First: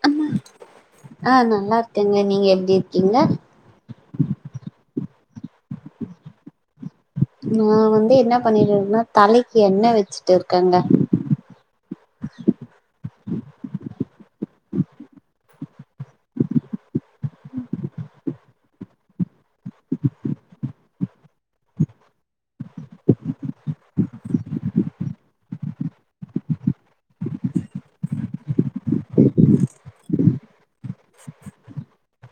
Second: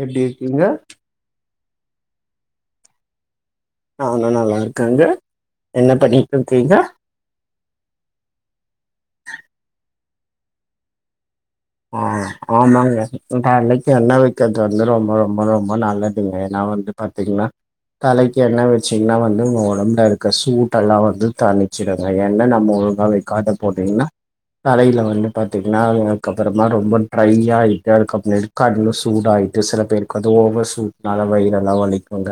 எப்டி இர்க்கீங்க லார்க்கேங்க நீங்க எப்டி இருக்கீங்க ஆ நா நல்லார்க்கங்க என்ன பண்ணிட் இர்க்கீங்க நா வந்து என்ன பண்ணிட் இர்க்குனா தலக்கு எண்ண வெச்சுட்டு இர்க்கங்க ஆ ஆமாங்க தலக்கி என்ன வக்கற்து வந்து ரொம்ப ரொம்ப ரொம்ப நல்லதுங்க எனாவ வந்து பாத்தீங்ளா தலக்கி என்ன வெச்சீங்னா வந்து உங்க ஒடம்ல இருக்க சூட்டலா வந்து தணிச்சிடுங்க ஏன்ன நம்மோ ஒரு காலை காட்ட போட்டீங்னா தலைல வந்து பா்த்தீங்னா கப்புறமா ரொம்ப ட்ரை ஆயிட்டு அதுக்கப்னு எடுக்காடுன்னு சூட் ஆயிட்டு சில பேருக்கு வந்து ஓவ சூட்னால வய்றல்லா வலிக்குங்க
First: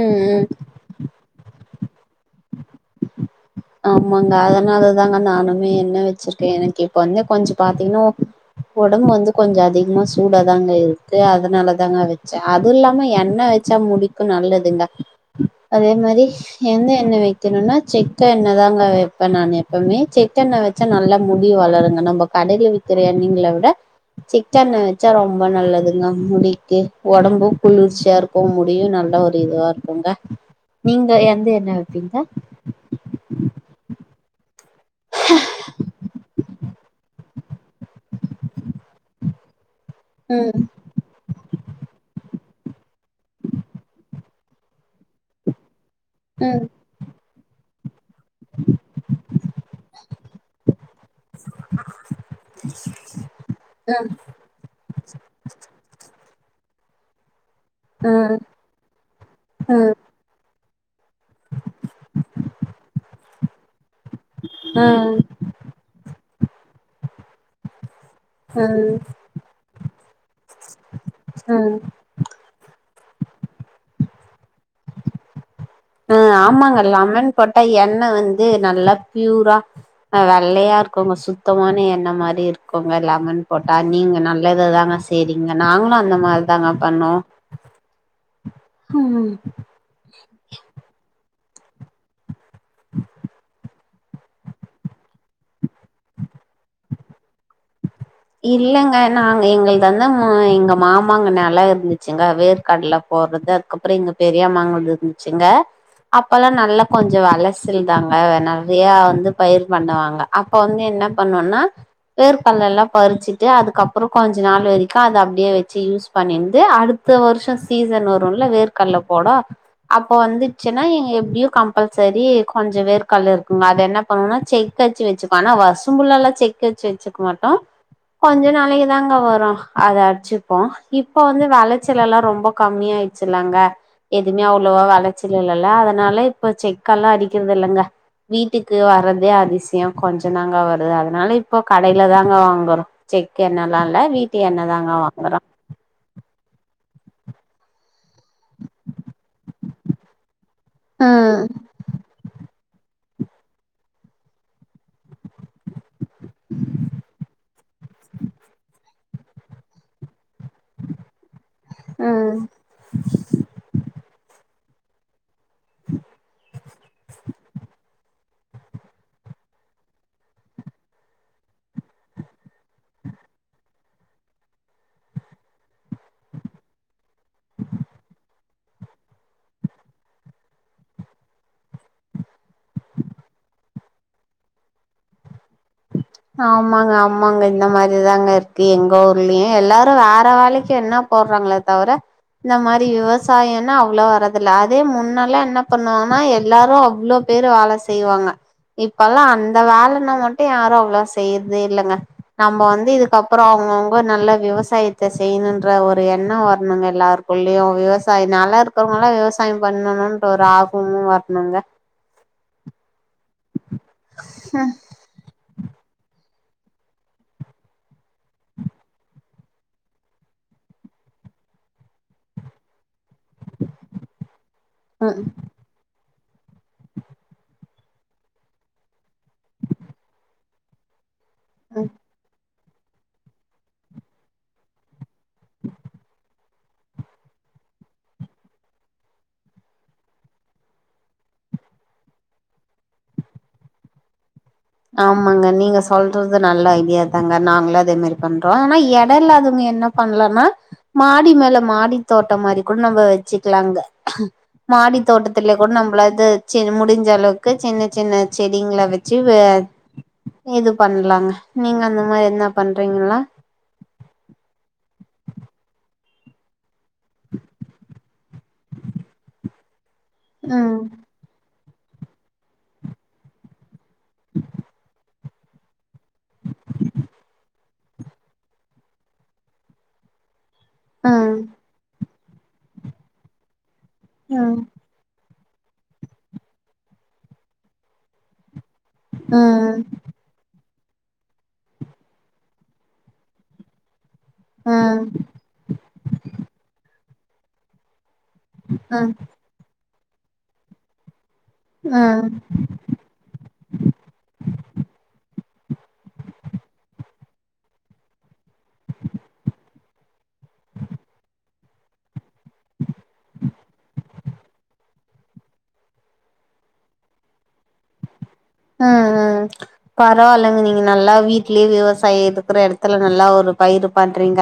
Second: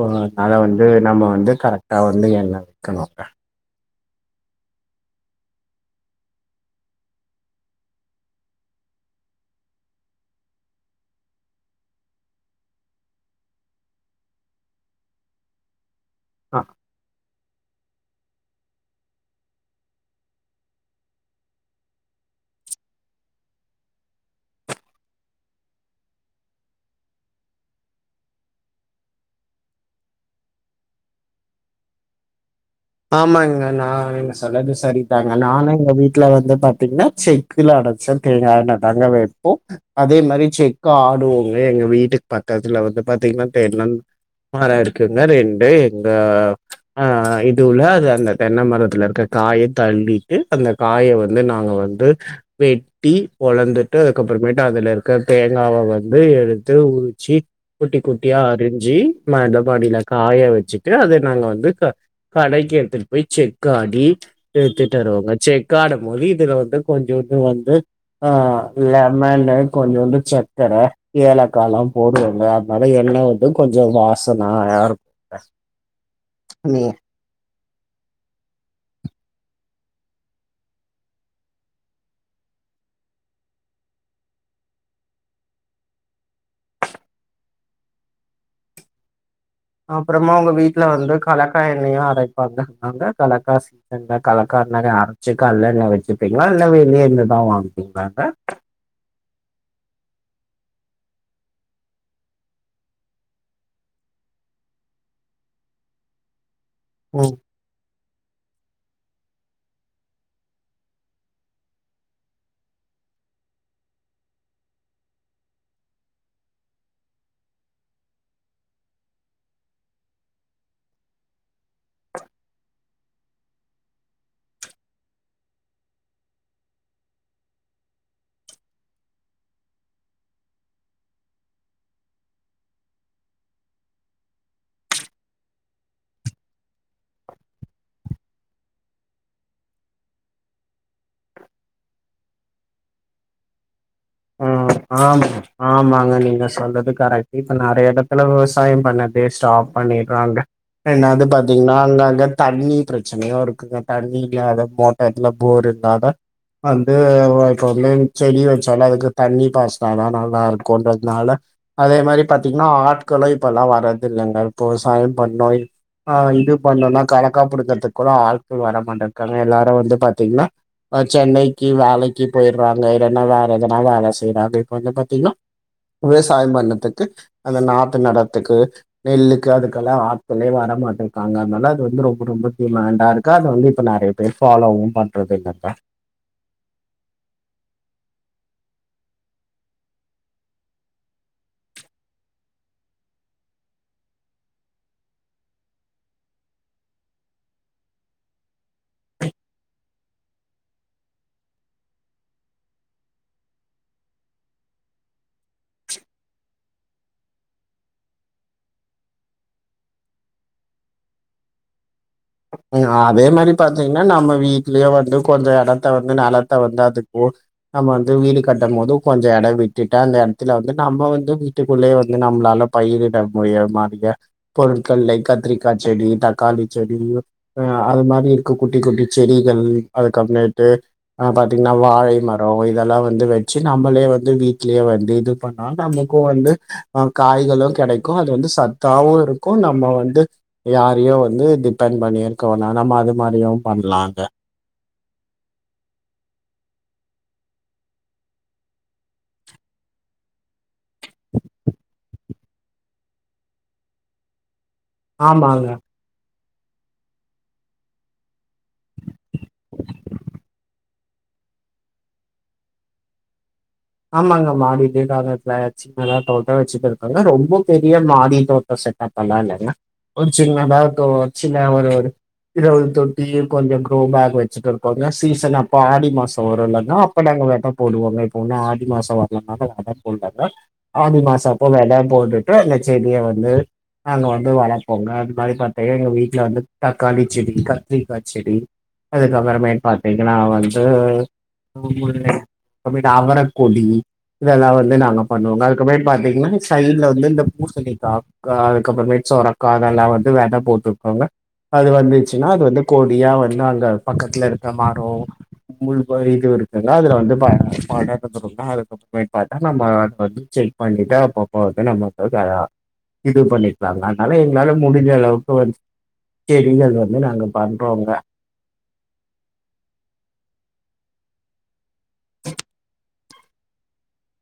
ஒ ம் அத வந்து நம்ம வந்து கரக்டா வந்து என்ன விக்கணு ஆமாங்க அதனாலதாங்க நானுமே என்ன வெச்சுர்க்கே எனக்கு இப்ப வந்து கொஞ்ச பாத்தீங்னு ஒடம் வந்து கொஞ்ச அதிக்மா சூடாதாங்க இருக்கு அதனால தாங்க வெச்ச அதுல்லாம எண்ணய் வெச்சா முடிக்கு நல்லதுங்க அதே மரி ஆ எந்த என்ன வெக்கணுன்னா செக் கென்ன தாங்க வெப்ப நான் எப்பமே செக் எண்ண வெச்சா நல்லா முடி வளருங்க நம்ப கடைல விக்கிற எண் நீங்ள உட செக் எண்ண வெச்சா ரொம்ப நல்லதுங்க முடிக்கு ஒடம்பு குளிர்ச்யா இருக்கு முடியு ந நல்ல ஒரு இதுவார்க்குங்க நீங்க எந்து என்ன வெப்பீங்க ஆமாங்க நா என்னஸ் சொல்லது சரிதாங்க நானு எங்க வீட்ல வந்து பாத்தீங்னா செக்குல அடச்ச தேங்கா என்ன தாங்க வே போ அதே மரி ம் செக்க ஆடுவோங்க எங்க வீட்டுக் பக்கதுல வந்து பாத்தீங்னா தேட்னங் மற இருக்குங்க ரெண்டு எங்க ம் அ இதுவுல அத இந்த தென்ன மரத்துல இருக்க காய தன்டிட்டு அந்த காய வந்து நாங்க வந்து வெட்டி ஒளந்துட்டு ம் அதுக்கப்பறமேட்டு அதுல இருக்க தேங்காவ வந்து எடு உத்தே ஊச்சி குட்டி ம் குட்டியா அரிஞ்சி ம் மதபாடில காய வெச்சி தே அதே நாங்க வந்து க கடைக்கி எட்த்துட் போய் செக்காடி ம் ஏத்திட் ம் வருவோங்க செக்காடமோது இவ் தில வந்து கொஞ்சோன்டு வந்து ஆ ம் லெமனு கொஞ்சோன்டு சக்கர ஏலக்காலா போடுவாங்க அத்னாலயே ன்ன வந்து கொஞ்ச வாசனா யாரு அ ஆமாங்க லமன் போட்டா எண்ண வந்து நல்ல ப்யூரா அ வெள்ளயாருக்கங்க சுத்தமான எண்ண மாரி இருக்குங்க லமன் போட்டா நீங்க நல்லத தாங்க சேரிங்க நாங்ளு அந்த மார் தாங்க பண்ணோ அப்றமா உங்க வீட்ல வந்து கலக்கா எண்ணயு அரைப்பாங்க அங்க கலக்காசி ரெண்டா கலக்கார்னாவே அரச்சு கல்லென்ன வெச்சிப்பீங்ளா இல்ல வெளியேர்ந்து தா வாங்கு இல்லங்க நாங்க எங்கள் தந்தாங்க அ எங்க மாமாங்க நெல இருந்துச்சுங்க வேர்க்கட்ல போற்றது அதுக்கப்ற இங்க பெரியாம்மா வந்துருந்துச்சு சிங்க அப்பலா நல்ல கொஞ்ச ம் வெலசில்தாங்க வேவ நற்யா வந்து பயிர் பண்ணுவாங்க அப்ப வந்து என்ன பண்ணுன்னா வேர்க்கல்லலா பறிச்சுட்டு அதுக்கப்ற கொஞ்ச நாள் வெரிக்கு அது அப்டியே வெச்சி யூஸ் பண்ணிந்து அடுத்த வர்ஷ சீச சன் வருல வேர்க்கல்ல போடோ அப்போ வந்துட்ச்சுனா எங்க எப்டியு கம்பல்சரி கொஞ்ச வேர்க்கல்ல இருக்குங்க அத என்ன பண்ணுனா செக் க்கச் வச்சுகோ ஆனா வரசம்புல்லாலா செக்கச் வச்சுக்க மாட்டோ கொஞ்ச நாளைக்கு தாங்க வரும் அத அச்சுப்போ இப்ப வந்து வெளச்சலல்லா ரொம்ப கம்மி யாயிச்சுல்லங்க எதுமே அவ்ளோவா வெளச்சல் இல்லல்ல அதனால இப்ப செக்கெல்லா அடிக்றதில்லங்க வீட்டுக்கு வரதே அதிசயம் கொஞ்ச தாங்க வருது அதனால இப்போ கடைலதாங்க வாங்கறோ செக்கெண்ணலா இல் ஹ்ம் ஆமாங்க ஆமாங்க நீங்க சொல்றது கரெக்ட்டு இப்ப நெறையெடத் துல விவசாயம் பண்ணதே ஸ்டாப் பண்ணிட்றாங்க ரெண்டாவது ம் பாத்தீங்னா அங்கங்க தண்ணி பிரச் சனயோருக்குங்க தண்ணி இல்லாத மோட்டர்ல போர்ருல்லாதா வந்து அஹ் இப்ப வந்து செடி வச்சாலு அதுக்கு தண்ணி பாஸ்னாதா நல் லா இருக்கோன்றதுனால அதே மாரி ம் பாத்தீங்னா ஆட்களு இப்பலா வரத் தில்லங்கள் இப்போ விவசாயம் பண்ணோய் ஆஹ் இது பண்ணோனா கலக்காப்புடிங்றதுக்குட ஆள்கள் வரமாட்ட காங்க எல்லாரு வந்து பாத்தீங்னா அஹ் சென்னைக்கி வேலைக்கி போயிறாங்க இல்லனா‌ வே எதனா வேல செய்றாங்க இப்ப வந்து பாத்தீங்னா விவசாய பண்ணதுக்கு அந்த நாத்து நடத்துக்கு நெல்லுக்கு அதுக்கெல்லா ஆட்களே வர மாட்டுக்காங்க அதனால அது வந்து ரொம்ப ரொம்ப டிமேண்டாருக்கு அத வந்து இப்ப நெறைய பேர் ஃபாலோவும் பண்றதுல்லங்க ஆமாங்க ஆமாங்க இந்த மாரிதாங்க இருக்கு எங்க ஊர்லயு எல்லாரும் வேற வேலைக்கு என்னப் போர்றாங்ளே தவர இந்த மாரி விவசாயன்னா அவ்ளோ வரதில்ல அதே முன்னல்ல என்ன பண்ணுவாங்கன்னா எல்லாரு அவ்ளோ பேரு வேல செய்வாங்க இப்பல்லா அந்த வேலனா மட்டு யாரும் அவ்ளோ செய்றதேல்லங்க நம்ப வந்து இதுக்கப்றம் அவங்கவுங்க நல்ல விவசாயத்த செய்ணுன்ற ஒரு என்ன வரணுங்க எல்லாருக்குள்ளியு விவசாயி நல்லா இருக்கவங்ல்லா விவசாய பண்ணணுன்ற ஒரு ஆகுவமு வர்னுங்க ம் அதே மாரி பாத்தீங்னா நம்ம வீட்லியே வந்து கொஞ்ச எடம் த்த வந்து நெலத்த வந்து அதுக் போ நம்ம வந்து வீடு கட்டம்போது கொஞ்ச எட விட்டுட்டா அந்த இடத்ல வந்து நம்ம வந்து வீட்டுக்குள்ளியே வந்து நம்மளால பயிரு இட முடிய மாட்டிக ம் பொருட்கள்லையு கத்திரிக்கா செடி தக்காளி செடியோ அஹ் அது மாரி இருக்கு குட்டி குட்டி செடிகள் அதுக்கு அப்மேட்டு அஹ் பாத்தீங்னா ம் வாழை மர ரோ இதெல்லா வந்து வச்சு நம்மளே வந்து வீட்லியே வந்து இது பண்ணா நமக்கு வந்து அஹ் காய் களு கிடைக்கு அது வந்து சத்தாவு இருக்கு நம்ம வந்து யாரையு வந்து டிபெண்ட் பண்ணிரு க்கவேனா நம்ம அது மாரியு பண்லாங்க ஆமாங்க நீங்க சொல்றது நல்ல ஐடியா தாங்க நாங்களு அதே மாரி பண்றோம் ஆனா எடோ இல்லாதவங்க என்ன பண்ணலனா மாடி மேல மாடி தோட்டம் மாரி கூட நம்ம வச்சிக்கலாங்க மாடி தோட்டத்துலேயே ஆமாங்க கூட நம்மள இது சின் முடிஞ்ச அளவுக்கு சின்ன சின்ன செடிங்கள வச்சு வெ இது பண்ணலாங்க நீங்க அந்த மாரி எத்னா பண்றீங்களா ஆமாங்க மாடிலே காபௌண்ட்ல வச்சி நல்லா தோட்டம் வச்சுட்டு இருக்காங்க ரொம்ப பெரிய மாடி தோட்டம் செட்டப்பல்லா இல்லங்க ஒரு ம் சின்னதாக்கும் ஒரு சின்ன ஒரு ஒரு இறவது தொட்டி கொஞ்சம் க்ரோ பேக் வச்சுட்டு இருக்கோங்க சீசன் அப்ப ஆடி மாசம் வரும் இலன்னா அப்ப நாங்க வெத போடுவாங்க இப்ப ஒன்னும் ஆ டி மாசம் வரலனால வெத போட்லங்க ஆடி ம் மாசப்போ வெத போட்டுட்டு அந்த செடிய வந்து நாங்க வந்து ம் வளர்ப்போங்க அது மாரி பாத்தீங்க எங்க வீட்டுல வந்து தக்காளி செடி கத்திரிக்கா செடி ம் அதுக்கப்புறமேட் பாத்தீங்கன்னா வந்து [unintelligible] அவரக் கொடி இதெல்லா வந்து ம் நாங்க பண்ணுவோங்க அதுக்கப்மேட் பாத்தீங்கன்னா சைட்ல வந்து இந்த பூசணிக்கா ம் அதுக்கப்புறமேட் சொரக்கா அதெல்லாம் வந்து வெத போட்டுருக்கோங்க அது ம் வந்துச்சுன்னா அது வந்து கொடியா வந்து அங்க பக்கத்துல இருக்க மரோ முள் போயிட்டு இருக்குங்க அதுல வந்து பட பட அதுக்கப்புற அதுக்கப்புறம் பாத்தா நம்ம அத வந்து செக் பண்ணிட்டு அப்பப்ப வந்து நம்மக்கு இடு பண்ணிருதாங்க அதனால எங்களால முடிஞ்ச அளவுக்கு வந்து தெரியலனு அங்க பாத்துகோங்க உம் உம் பரவாயில்ங்க நீங்க நல்லா வீட்லயே விவசாய இருக்கற இடத்துல நல்லா ஒரு பயிர் பண்றீங்க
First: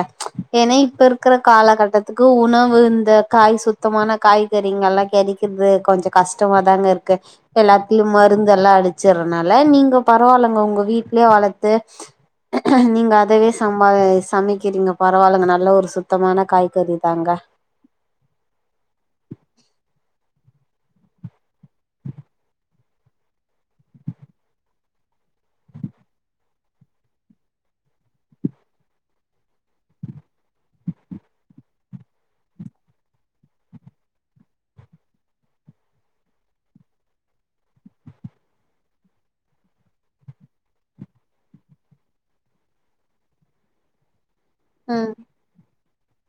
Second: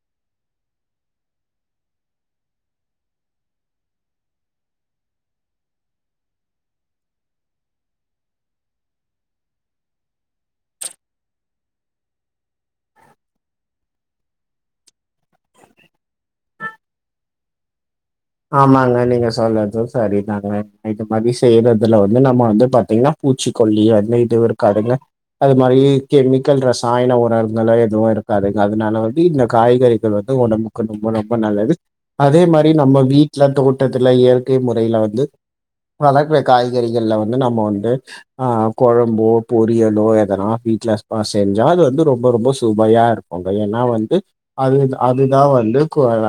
ஏன்னா இப்ப இருக்குற காலகட்டத்துக்கு உணவு இந்த காய் சுத்தமான காய்கறிங்க எல்லா கெடக்கிறது கொஞ்சோ கஷ்டமா தாங்க இருக்கு எல்லாத்தலயு மருந்துெல்லா அடிச் சறனால நீங்க பரவாயில்லங்க ஒங்க வீட்லே வளத்து நீங்க அதவே சம்பா சமைக்கிறீங்க பரவாயில்லங்க நல்ல ஒரு சுத்தமான காய்கறி தாங்க [inaudible] ஆமாங்க நீங்க சொல்றது சரிதாங்க இ மாரி செய்யறதுல வந்து நம்ம வந்து பாத்தீங்கன்னா பூச்சிக்கொல்லி அந்த இது இருக்காதுங்க அது மாரி கெமிக்கல் ரசாயன உணவுங்கள்லா எதுவு இருக்காதுங்க அதனால வந்து இந்த காய்கறிகள் வந்து உடம்புக்கு ரொம்ப ரொம்ப நல்லது அதே மாரி நம்ம வீட்டுல தோட்டத்துல இயற்கை முறையில வந்து வளர்க்கற காய்கறிகள்ல வந்து நம்ம வந்து ஆ கொழம்போ பொரியலோ எதனா வீட்ல அத்மாஸ் செஞ்சால் அது வந்து ரொம்ப ரொம்ப சூவையா இருக்குங்க ஏன்னா வந்து அது ம் அதுதா வந்து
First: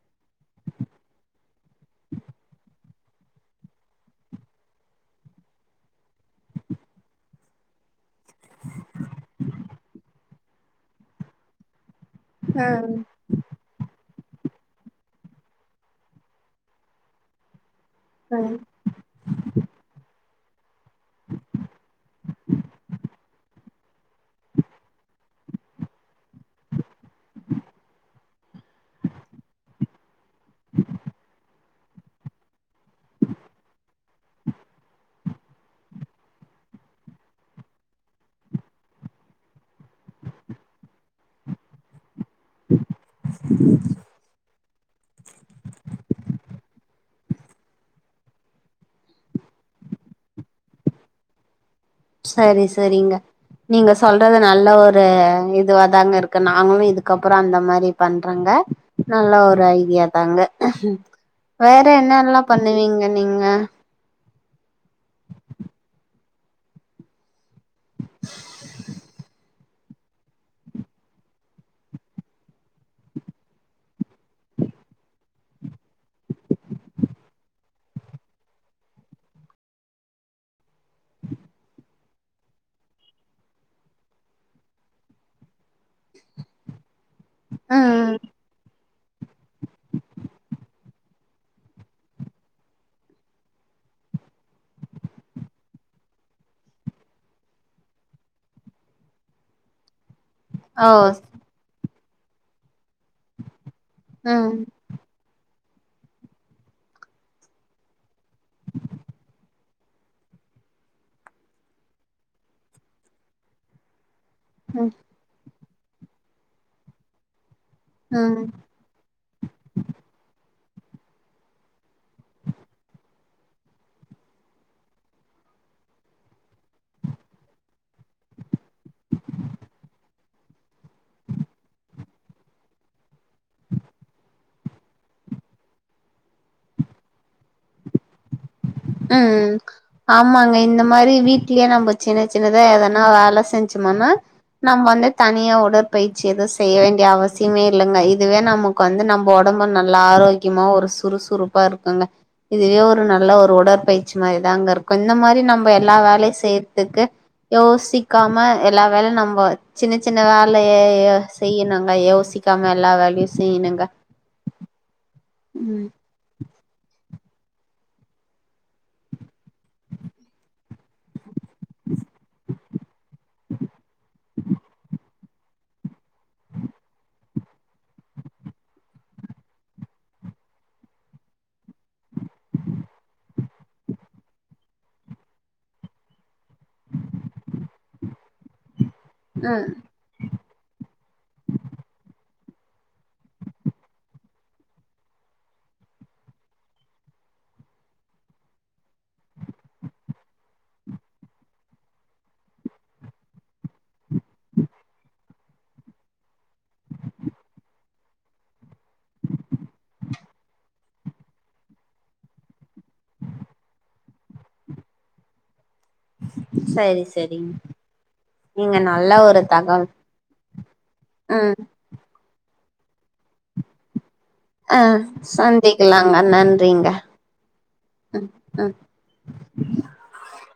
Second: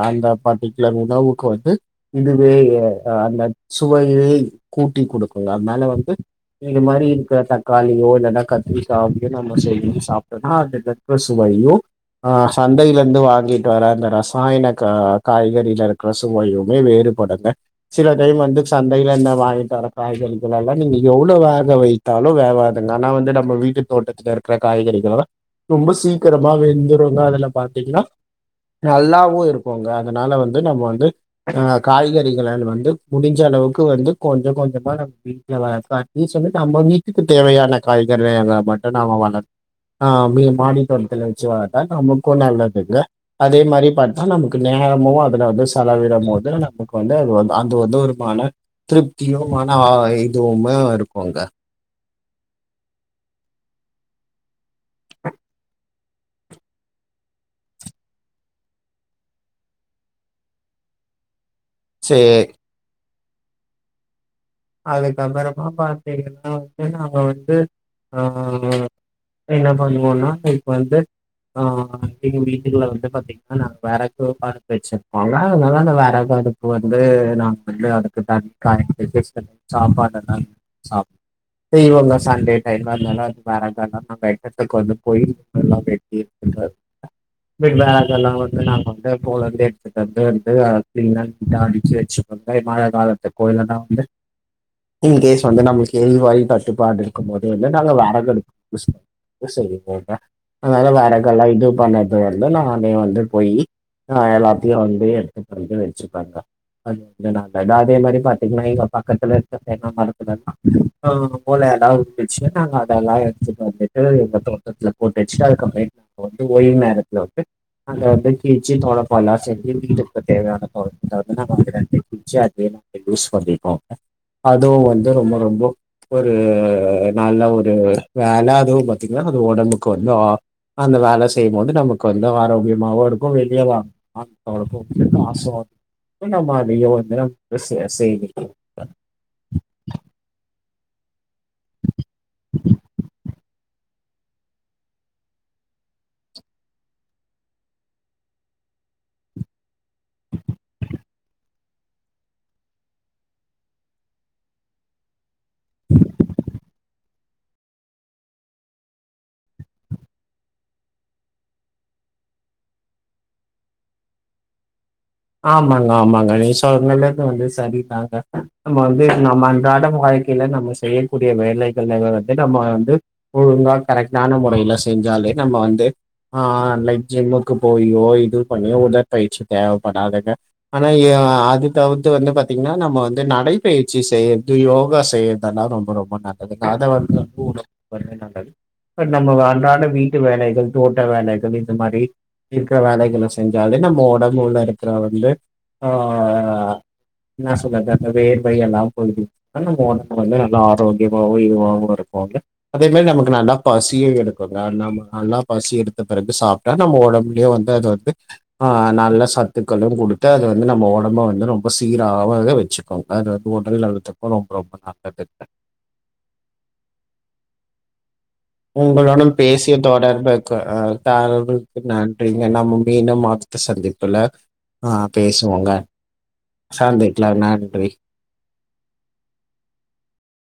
அந்த பர்ட்டிகுலர் உதவுக்கு வந்து இதுவே அந்த சுவையே கூட்டி குடுக்கங்க அதனால வந்து இது மாரி இருக்க தக்காளியோ இல்ன்னா கத்திரிக்காம் நம்ம செஞ்சு சாப்ட்டோன்னா அதுதக்க சுவையோ ஆ சந்தையில இருந்து வாங்கிட்டு வர அந்த ரசாயன காய்கறில இருக்குர சு வயோங்க வேறுபடுங்க சில டைம் ம் வந்து சந்தையில இந்த வாங்கிட்டு வர காய்கறி நீங்க எவ்ளோவு வேக வைத்தாலு வேவாதுங்க ஆனா வந்து நம்ம வீட்டு தோட்டத்துல இருக்கற காய்கறிகல்லா ரொம்ப சீக்கிரமா வெந்துருங்க அதெல்லா பாத்தீங்கன்னா நல்லாவு இருக்குங்க அதனால வந்து நம்ம வந்து ஆ காய்கறிக வந்து முடிஞ்ச அளவுக்கு வந்து கொஞ்ச கொஞ்சமா நீ சொ நம்ம வீட்டுக்கு தேவையான காய்கறே மட்டு நாம வளத் ஆ மி மாடித்தோட்டத்துல வச்சு வரட்டா நம்ம கொள்ளதுங்க அதே மாரி பாத்தா நமக்கு நேரமு அதுல வந்து செல துல நமக்கு வந்து அது அந்த வந்து ஒருமான திருப்தியு மன இதுவுமே இருக்குங்க சரி சரிங்க நீங்க சொல்றது நல்ல ஒரு இதுவாதாங்க இருக்கு இருக்கு நாங்களு இதுக்கப்புறோ அந்த மாரி பண்றோங்க நல்ல ஒரு ஐடியாதாங்க வேற சரி என்னல்லா பண்ணுவீங்க நீங்க அதுக்கப்றமா பாத்தீங்கன்னா வந்து நம வந்து ஆ என்ன பண்ணுவோனா இப்ப வந்து ஆ எங்க வீ வீட்டுகுல்ல வந்து பாத்தீங்கன்னா வேறகு பர்பி வச்சிருப்பொங்க அதனால வேறக அதுக்கு வந்து நா வந்து அதுக்கு தன் கா [unintelligible] சாப்பாட்டதாங் சாப் இவுங்க சண்டே டைம்ம இருந்தால வறகல்லா வெட்டறதுக்கு கொண்டு போயு எல்லா வெட் வீட்ல்லா ம் எதனா சொன்னஙக நா ரெண்ட போலந்து எடுத்துட்டு வந்து வந்துட்ட அடிக்கி வச்சுபோங்க மழ காலத்து கோயில தா வந்து இன்கேஸ் வந்து நம்மளுக்கு எரிவாயு தட்டுப்பாடு இருக்கு போது வந்து நாங்க வெரகு அடுப்பு செய் செய்வோங்க அதனால ஓ வேறகெல்லா இது பண்ணறது வந்து நானே வந்து போயி ஆ ம் எல்லாத்தயு வந்து எடுத் வந்து வெச்சுபெங்க அ தடே அதே மாரி பாத்தீங்னா பக்கத்துல இருக்க தென்ன மரத்துலெல்லா மூல இடோச்சு நாங்க அதெல்லா எடுத்துட்டு வந்துட்டு எங்க தோட்டத்துல ம் போட்டு வச்சுட் அதுக்கப்பெ வந்து ஒய்மேரத்துல வந்து அந்த ம் கீச்சு தொண்ணப்பல்லா செஞ்சு வீட்டுக்கு தேவையான பொற்கல வந்து நாஙக கிச்சு அதே நாங்க யூஸ் பண்ணிப்போ [inaudible] அதுவு வந்து ரொம்ப ரொம்ப ஒரு நல்ல ஒரு வேல அதுவும பாத்தீங்கன்னா அது உடம்புக்கு வந்து ஆ அந்த வேலை செய்யும்போது நமக்கு வந்து ஆரோக்கியமாவும் இருக்கும் வெளிய [unintelligible] அவளுக்கு முக்கியம் காசும் அப்புற நம்ம அதையே வந்து செ செய்தி ம் ஆமாங்க இந்த மாதிரி வீட்லயே நம்ம சின்ன சின்னதா எதனா வேலை செஞ்சும் நம நம்ம வந்து தனியா உடற்பயிற்சி எதுவும் செய்ய வேண்டிய அவசியமே இல்லைங்க இதுவே நமக்கு வந்து நம்ம உட உடம்பு நல்ல ஆரோக்கியமா ஒரு சுறுசுறுப்பா இருக்குங்க இதுவே ஒரு நல்ல ஒரு உடற்ப் பயிற்சி மாதிரிதான் அங்க இருக்கும் இந்த மாதிரி நம்ம எல்லா வேலையும் செய்யறதுக்கு யோசிக்காம எல்லா வேல நம்ம சின்ன சின்ன வேலையே செய்யனுங்க யோசிக்க கக்காம எல்லாம் வேலயையும் செய்யணுங்க ம் ஆமாங்க ஆமாங்க வந்து சரிதாங்க நம்ம வந்து நம்ம அன்றாட வாழ்க்கையில நம்ம செய்யக்கூடிய வேலை [unintelligible] வந்து நம்ம வந்து ஒழுங்காக கரெக்டான முறையில செஞ்சாலே நம்ம வந்து ஆ லைக் ஜிம்முக்கு போயோ இது பண்ணியோ உடர்பயிச்சு [unintelligible] படாதங்க ஆனா அது தாவது வந்து பாத்தீங்கன்னா நம்ம வந்து நடைபயிற்சி செய்ர்தயோ யோகா செய்யறதுல்லாம் ரொம்ப ரொம்ப நல்லதுங்க அத வந்து [unintelligible] இப்ப நம்ம ம் அன்றாட வீட்டு வேலைகள் தோட்ட வேலைகள் இந்த மாரி இருக்கிற வேலைகளை செஞ்சாலே நம்ம உடம்பு உள்ள இருக்கரவ்வந்து ஆ என்ன சொல்லது அந்த வேர் வ எல்லாம் போயது ஆனா ஓட்டம் வந்து நல்லா ஆரோக்கியமாவும் இதுவாவவும் இருக்கும் அதே மாதிரி நமக்கு நல்லா பசிய எடுக்குங்க நம்ப நல்லா பசி எடுத்த பிறகு சாப்பிட்டா நம்ம உடம்புயே வந்து அது வந்து ஆ நல்ல ச அது வந்து நம்ம உடம்ப வந்து ரொம்ப சீராகவே வச்சுக்கோம் அது வந்து உடல் நலத்துக்கும் ரொம்ப ரொம்ப நல்லது [inaudible] சரி சரிங்க நீங்க நல்ல உங்களுடன் ஒரு பேசிய தகவல் தொடர்புக்கு ம் தரக்கு நன்றி என்ன முந்திய இன்னும் மாத்த சந்திப்புல ஆ ஆஹ் பேசுவோங்க சந்திக்கலாங்க நன்றிங்க சந்திக்கலாம் நன்றி உம் ம் [inaudible]